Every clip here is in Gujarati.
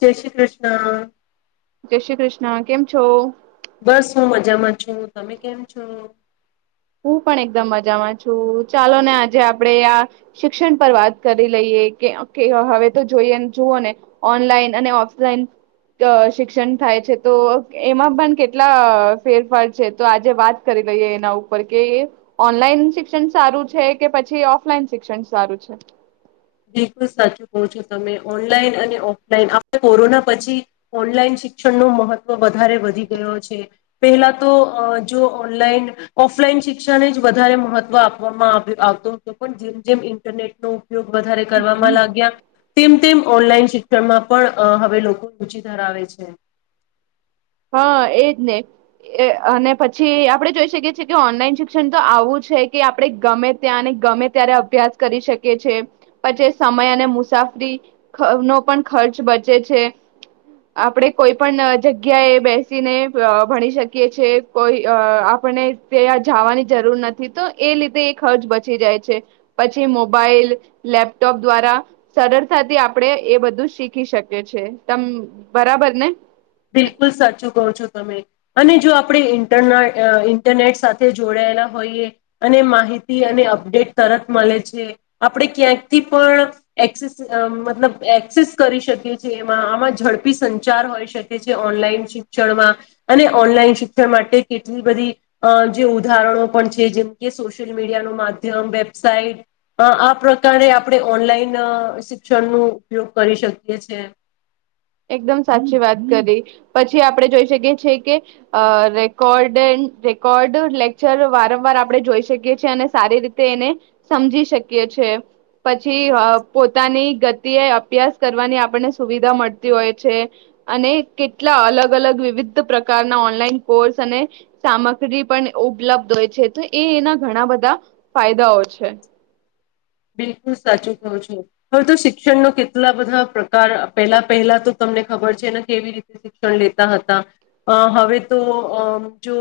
જય શ્રી કૃષ્ણ જય શ્રી કૃષ્ણ કેમ છો. બસ હું મજામાં છું તમે કેમ છો. હું પણ એકદમ મજામાં છું ચાલો ને આજે આપણેે આ શિક્ષણ પર વાત કરી લઈએ કે હવે તો જોઈએ જુઓ ને ઓનલાઈન અને ઓફલાઈન શિક્ષણ થાય છે તો એમાં પણ કેટલા ફેરફાર છે તો આજે વાત કરી લઈએ એના ઉપ પર કે ઓનલાઈન શિક્ષણ સારું છે કે પછી ઓફલાઈન શિક્ષણ સારું છે. બિલકુલ સાચું કહો છો તમે ઓનલાઈન અને ઓફલાઈન આપ કોરોના પછી, ઓનલાઈન શિક્ષણનુ મહત્વ વધારે વધી ગયો છે પેહલા તો જો ઓનલાઈન ઓફલાઈન શિક્ષણ જ વધારે મહત્વ આપવામાં આવ આવતો હતો પણ જેમ જેમ ઇન્ટરનેટનો ઉપયોગ વધારે કરવાવામાં લાગ્યા તેમ તેમ ઓનલાઈન શિક્ષણમાં પણ હવે લોકો રુચિ ધરાવે છે. હા એજ ને અને પછી આપડે જોઈ શકીએ છીએ કે ઓનલાઈન શિક્ષણ તો આવું છે કે આપણે ગમે ત્યાં અને ગમે ત્યારે અભ્યાસ કરી શકીએ છે પણ સમય અને મુસાફરી નો પણ ખર્ચ બચે છે આપણે કોઈ પણ જગ્યા જગ્યા એ બેસીને અ ભણી શકીએ છે કોઈ અ આપણને ત્યાં જવાની જરૂર નથી તો એ લીધે એ ખર્ચ બચી જાય છે પછી મોબાઈલ લેપટોપ દ્વારા સરળતાથી આપણે એ બધું શીખી શકીએ છે તમ બરાબર ને બિલકુલ સાચું કહો છો તમે અને જો આપણે ઇન્ટરના ઇન્ટરનેટ સાથે જોડાયેલા હોઈએ અને માહિતી અને અપડેટ તરત મળે છે આપણે ક્યાંકથી પણ એક્સેસ મતલબ એક્સેસ કરી શકીએ છી એમાં આમાં ઝડપી સંચાર હોય શક ઓનલાઈન શિક્ષણમાં અને ઓનલાઈન શિક્ષણ માટે કેટલી બધી અ જે ઉદાહરણો પણ છે જેમ કે સોશિયલ મીડિયાનું માધ્યમ વેબસાઇટ આ પ્રકારે આપણે ઓનલાઈન શિક્ષણનુ ઉપયોગ કરી શકીએ છે. એકદમ સાચી વાત કરી પછી આપણે જોઈ શકીએ છે કે રેકોર્ડ રેકોર્ડ લેક્ચર વારંવાર આપણે જોઈ શકીએ છીએ અને સારી રીતે એને સમજી શકીએ છે પછી અ પોતાની ગતિએ અભ્યાસ કરવાની આપણને સુવિધા મળ તી હોય છે અને કેટલા અલગ અલગ વિવિધ પ્રકારના ઓનલાઈન કોર્સ અને સામગ્રી પણ ઉપલબ્ધ હોય છે તો એ એના ઘણા બધા ફાયદાઓ છે. બિલકુલ સાચું કહો છો હવે તો શિક્ષણનો કેટલા બધા પ્રકાર પહેલા પહેલા તો તમને ખબર છેને કેવી રીતે શિક્ષણ લેતા હતા અ હવે તો અ જો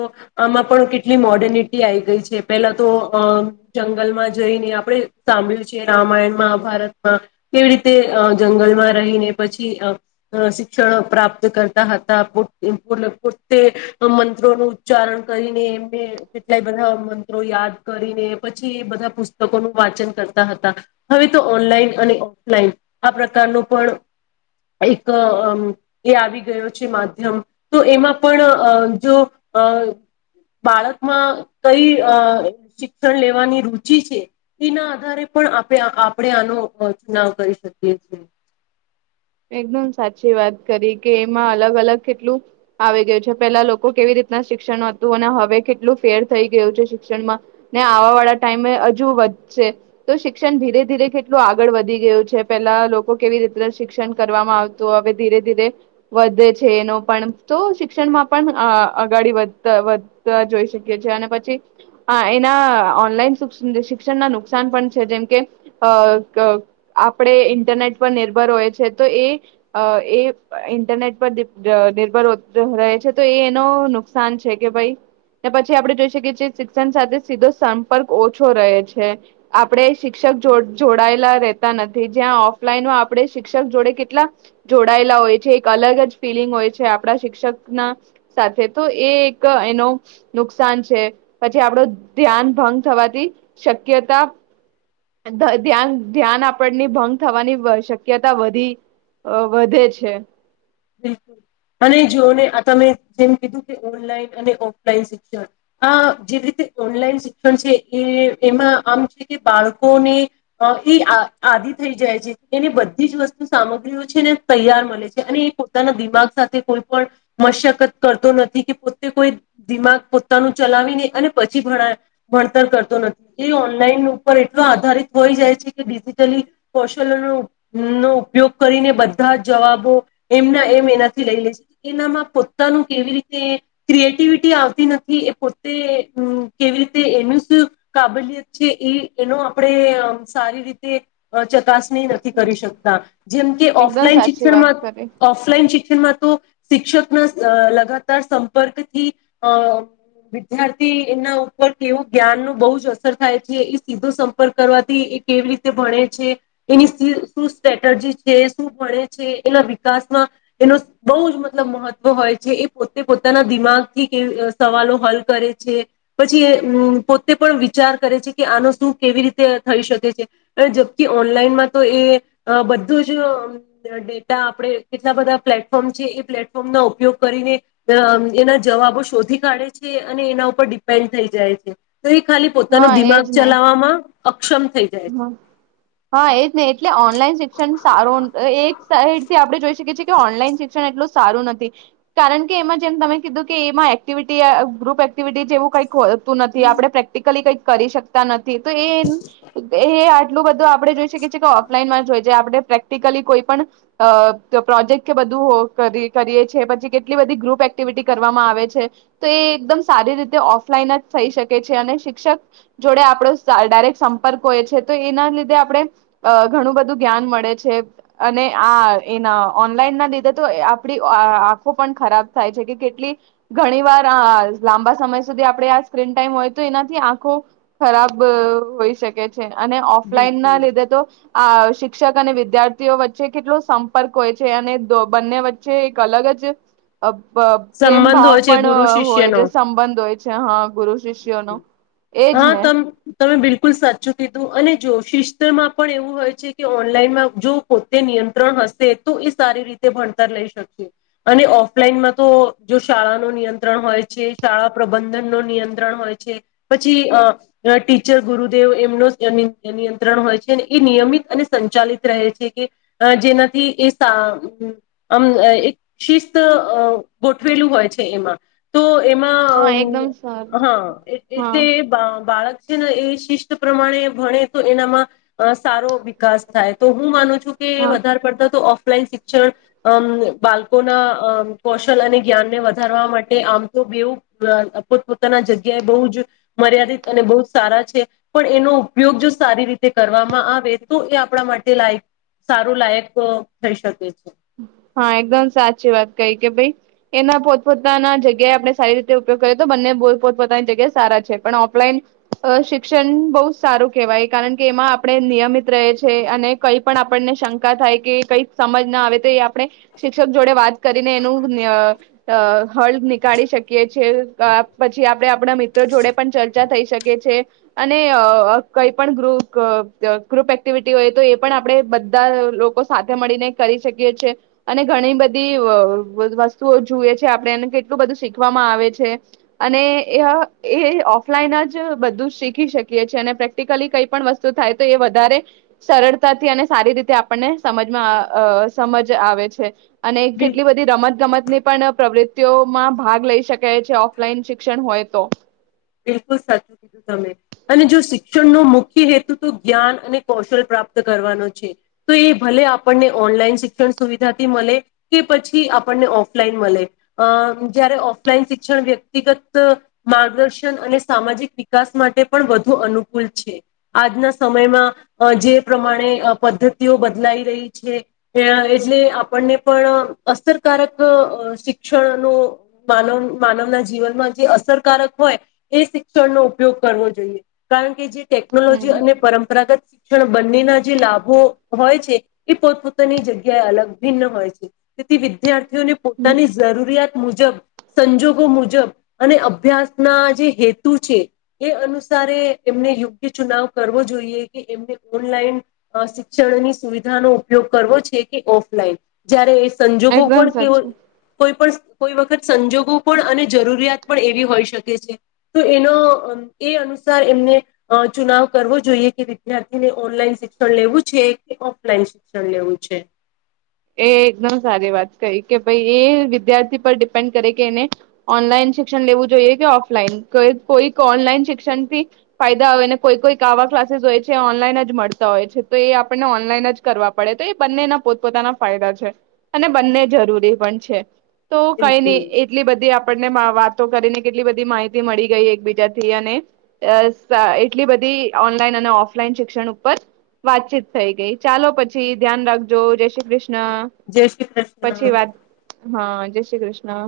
આમાં પણ કેટલી મોર્ડનિટી આ આવી ગઈ છે પહેલા તો અ જંગલમાં જઈને આપણે સાભળ્યું રામાયણ મહાભારતમાં કેવી રીતે અ જંગલમાં રહીને પછી શિક્ષણ પ્રાપ્ત કરતા હતા પોતે મંત્રોનું ઉચ્ચારણ કરીને એમને કેટલાય બધા મંત્રો યાદ કરીને પછી બધા પુસ્તકોનું વાચન કરતા હતા હવે તો ઓનલાઈન અને ઓફલાઈન આ પ્રકારનો પણ એક અમ એ આવી ગયો છે માધ્યમ તો એમાં પણ અ જો બાળકમાં કઈ અ શિક્ષણ લેવાની રુચિ છે. એના આધારે પણ આપણે આપણે આનો ચુનાવ કરી શકીએ છીએ. એકદમ સાચી વાત કરી કે એમાં અલગ અલગ કેટલું આવી ગયું છે પેલા લોકો કેવી રીતના શિક્ષણ હતું અને હવે કેટલું ફેર થઈ ગયું છે શિક્ષણમાં ને આવા વાળા ટાઈમે હજુ વધશે તો શિક્ષણ ધીરે ધીરે કેટલું આગળ વધી ગયું છે પેલા લોકો કેવી રીતના શિક્ષણ કરવામાં આવતું હવે ધીરે ધીરે વધે છે એનો પણ તો શિક્ષણમાં પણ અગાડી વધતા વધતા જોઈ શકીએ છીએ અને પછી એના ઓનલાઈન શિક્ષણના નુકસાન પણ છે જેમકે અ અ આપણેે ઇન્ટરનેટ પર નિર્ભર હોય છે તો એ અ એ ઈન્ટરનેટ પર નિર્ભર રહે છે તો એનો નુકસાન છે કે ભાઈ ને પછી આપડે જોઈ શકીએ શિક્ષણ સાથે સીધો સંપર્ક ઓછો રહે છે આપણે શિક્ષક જોડાયેલા રહેતા નથી જ્યાં ઓફલાઈન આપણે શિક્ષક જોડે કેટલા જોડાયેલા હોય છે એક અલગ જ ફિલિંગ હોય છે આપડા શિક્ષક ના સાથે તો એ એક એનો નુકસાન છે પછી આપડો ધ્યાન ભંગ થવાથી શક્યતા ધ્યાન ધ્યાન આપણની ભંગ થવાની શક્યતા વધી વધે છે. બિલ અને જોઓને આ તમે જેમ કીધું કે ઓનલાઈન અને ઓફલાઈન શિક્ષણ આ જે રીતે ઓનલાઈન શિક્ષણ છે એ એમાં આમ છે કે બાળકોને એ આ આદિ થઈ જાય છે એને બધી જ વસ્તુ સામગ્રીઓ છે ને તૈયાર મળે છે અને એ પોતાના દિમાગ સાથે કોઈ પણ મશકત કરતો નથી કે પોતે કોઈ દિમાગ પોતાનું ચલાવીને અને પછી ભણતર કરતો નથી એ ઓનલાઈન ઉપર એટલો આધારિત હોઈ જાય છે કે ડિજિટલી કૌશલનો નો ઉપયોગ કરીને બધા જવાબો એમના એમ એનાથી લઈ લે છે એનામાં પોતાનું કેવી રીતે ક્રિએટિવિટી આવતી નથી એ પોતે કેવી રીતે એનું શું કાબલિયત છે એ એનો આપણે સારી રીતે અ ચકાસણી નથી કરી શકતા જેમ કે એકદમ ઓફલાઈન સાચી વાત શિક્ષણમાં કરી ઓફલાઈન શિક્ષણમાં તો શિક્ષકના અ લગાતાર સંપર્કથી અ વિદ્યાર્થી એના ઉપર કેવું જ્ઞાન નુ બહુ જ અસર થાય છે એ સીધો સંપર્ક કરવાથી એ કેવી રીતે ભણે છે એની શુ સ્ટ્રેટજી છે શું ભણે છે એના વિકાસમાં એનો બહુ જ મતલબ મહત્વ હોય છે એ પોતે પોતાના દિમાગથી કેવી સવાલો હલ કરે છે‌ પછી એ પોતે પણ વિચાર કરે છે કે આનો શું કેવી રીતે થઈ શકે છે જબ કે ઓનલાઈનમાં તો એ બધું જ ડેટા આપણે કેટલા બધા પ્લેટફોર્મ છે એ પ્લેટફોર્મ ના ઉપયોગ કરીને એના જવાબો શોધી કાઢે છે અને એના ઉપર ડિપેન્ડ થઈ જાય છે. તો એ ખાલી પોતાનો હા દિમાગ એજ ને ચલાવવામાં અક્ષમ થઈ જાય છે. હ હા એજ નહ એટલે ઓનલાઈન શિક્ષણ સારો એક સાઈડ થી આપણે જો છે કે ઓનલાઇન શિક્ષણ એટલું સારું નથી કારણ કે એમાં જેમ તમે કીધું કે એમાં એક્ટિવિટી ગ્રુપ એક્ટિવિટી જેવું કઈક નથી આપણે પ્રેક્ટિકલી કઈ કરી શકતા નથી તો એ એ આટલું બધું આપડે જોઈ શકીએ છીએ કે ઓફલાઈન માં જે આપણે પ્રેક્ટિકલી કોઈ પણ, પ્રોજેક્ટ કે બધું કરીએ છીએ પછી કેટલી બધી ગ્રુપ એક્ટિવિટી કરવામાં આવે છે તો એ એકદમ સારી રીતે ઓફલાઈન જ થઈ શકે છે અને શિક્ષક જોડે આપડો ડાયરેક્ટ ક હોય છે તો એના લીધે આપણે ઘણું બધું જ્ઞાન મળે છે અને આ એના ઓનલાઈન ના લીધે તો આપણી આંખો પણ ખરાબ થાય છે કે કેટલી ઘણી વાર લાંબા સમય સુધી આપણે આ સ્ક્રીન ટાઈમ હોય તો એનાથી આંખો ખરાબ હોઈ શકે છે અને ઓફલાઈન ના બિલકુલ લીધે તો આ શિક્ષક અને વિદ્યાર્થીઓ વચ્ચે કેટલો સંપર્ક હોય છે અને બંને વચ્ચે એક અલગ જ પ્રેમ સંબંધ ભાવ હોય છે પણ ગુરુ હોય શિષ્યનો જે સંબંધ હોય છે હા ગુરુ શિષ્યો નો એજ હા ને તમ તમે બિલકુલ સાચું કીધું અને જો શિસ્તમાં પણ એવું હોય છે કે ઓનલાઈનમાં જો પોતે નિયંત્રણ હશે તો એ સારી રીતે ભણતર લઈ શકશે અને ઓફલાઈનમાં તો જો શાળા ન નિયંત્રણ હોય છે શાળા પ્રબંધન ન નિયંત્ર હોય છે પછી ટીચર ગુરુદેવ એમનો નિયંત્રણ હોય છે એ નિયમિત અને સંચાલિત રહે છે કે જેનાથી એમ એક શિસ્ત ગોઠવેલું હોય છે એમાં તો હા એમાં એકદમ અ સારું હા હા એટલે બા બાળક ને એ શિસ્ત પ્રમાણે ભણે તો એનામાં અ સારો વિકાસ થાય તો હું માનું છું કે હા વધારે પડતા તો ઓફ લાઈન શિક્ષણ બાળકોના અ કૌશલ અને જ્ઞાનને વધારવા માટે આમ તો બેવુ અ પોતાના જગ્યાએ બહુ જ મર્યાદિત અને બહ જ સારા છે પણ એનો ઉપયોગ જો સારી રીતે કરવામાં આવે તો એ આપણા માટે લાયક સારું લાયક થઈ શકે છે. હા એકદમ સાચી વાત કઈ કે ભાઈ એના પોતપોતાના જગ્યાએ આપણે સારી રીતે ઉપયોગ કરીએ તો બંને પોતપોતાની જગ્યાએ સારા છે પણ ઓફલાઈન શિક્ષણ બહુ જ સારું કેહેવાય કારણ કે એમાં આપણે નિયમિત રહે છે અને કઈ પણ આપણને શંકા થાય કે કંઈ સમજ ના આવે આપણે શિક્ષક જોડે વાત કરીને એનું અ અ હળ નીકાળી શકીએ છે પછી આપણે આપણા મિત્રો જોડે પણ ચર્ચા થઈ શકીએ છે અને અ કઈ પણ ગુ ગ્રુપ એક્ટિવિટી હોય તો એ પણ આપણે બધા લોકો સાથે મળીને કરી શક કી એ છે અને ઘણી બધી વસ્તુઓ જોએ છે આપડે અને કેટલું બધું શીખવામાં આવે છે અને એ ઓફલાઈન જ બધું શીખી શકીએ છે અને પ્રેક્ટિકલી કઈ પણ વસ્તુ થાય તો એ વધારે સરળતાથી અને સારી રીતે આપણને સમજમાં સમજ આવે છે. અને બિલ કેટલી બધી રમત ગમત ની પણ પ્રવૃ ત્યો માં ભાગ લઈ શકાય છે ઓફલાઈન શિક્ષણ હોય તો બિલકુલ સાચું કીધું તમે અને જો શિક્ષણનો મુખ્ય હેતુ તો જ્ઞાન અને કૌશલ પ્રાપ્ત કરવાનો છે તો એ ભલે આપણને ઓનલાઈન શિક્ષણ સુવિધાથી મળે કે પછી આપણને ઓફલાઈન મળે અ જયારે ઓફલાઈન શિક્ષણ વ્યક્તિગત માર્ગદર્શન શિક્ષણ અને સામાજિક વિકાસ માટે પણ વધુ અનુકૂળ છે આજના સમયમાં જે પ્રમાણે પદ્ધતિઓ બદલાઈ રહી છે એટલે આપણને પણ અસરકારક શિક્ષણનો માનવ માનવના જીવનમાં જે અસરકારક હોય એ શિક્ષણનો ઉપયોગ કરવો જોઈએ કારણ કે જે ટેકનોલોજી હમ અને પરંપરાગત પણ બંનેના જે લાભો હોય છે, એ પોતપોતાની જગ્યાએ અલગ ભિન્ન હોય છે, તેથી વિદ્યાર્થી ને પોતાની જરૂરિયાત મુજબ સંજોગો મુજબ અને અભ્યાસ ના જે હેતુ છે, એ અનુસારે એમને યોગ્ય ચુનાવ કરવો જોઈએ કે એમને ઓનલાઈન શિક્ષણની સુવિધાનો ઉપયોગ કરવો છે, કે ઓફલાઈન જય્યારે સંજોગો એકદમ પણ કેવ સાચું કોઈ પણ કોઈ વખત સંજોગો પણ અને જરૂરિયાત પણ એવી હોઈ શકે છે. તો એનો એ અનુસાર એમને ચુનાવ કરવો જોઈએ કે વિદ્યાર્થીને ઓનલાઈન શિક્ષણ લેવું છે, કે ઓફલાઈન શિક્ષણ લેવું છે, એ એકદમ સારી વાત કઈ કે ભાઈ એ વિદ્યાર્થી પર ડિપેન્ડ કરે કે એને ઓનલાઈન શિક્ષણ લેવું જોઈએ કે ઓફલાઈન કે કોઈક ઓનલાઈન શિક્ષણ થી ફાયદા હોય ને કોઈ કોઈક આવા ક્લાસીસ હોય છે, ઓનલાઈન જ મળતા હોય છે, તો એ આપણને ઓનલાઈન જ કરવા પડે તો એ બંનેના પોતપોતાના ફાયદા છે, અને બંને જરૂરી પણ છે. તો કઈ નહી બિલકુલ એટલી બધી આપડ વાતો કરીને કેટલી બધી માહિતી મળી ગઈ એકબીજા થી અને એટલી બધી ઓનલાઈન અને ઓફલાઈન શિક્ષણ ઉપર વાતચીત થઈ ગઈ ચાલો પછી ધ્યાન રાખજો જય શ્રી કૃષ્ણ. કૃષ્ણ જય શ્રી પછી કૃષ્ણ વાત હા, જય શ્રી કૃષ્ણ.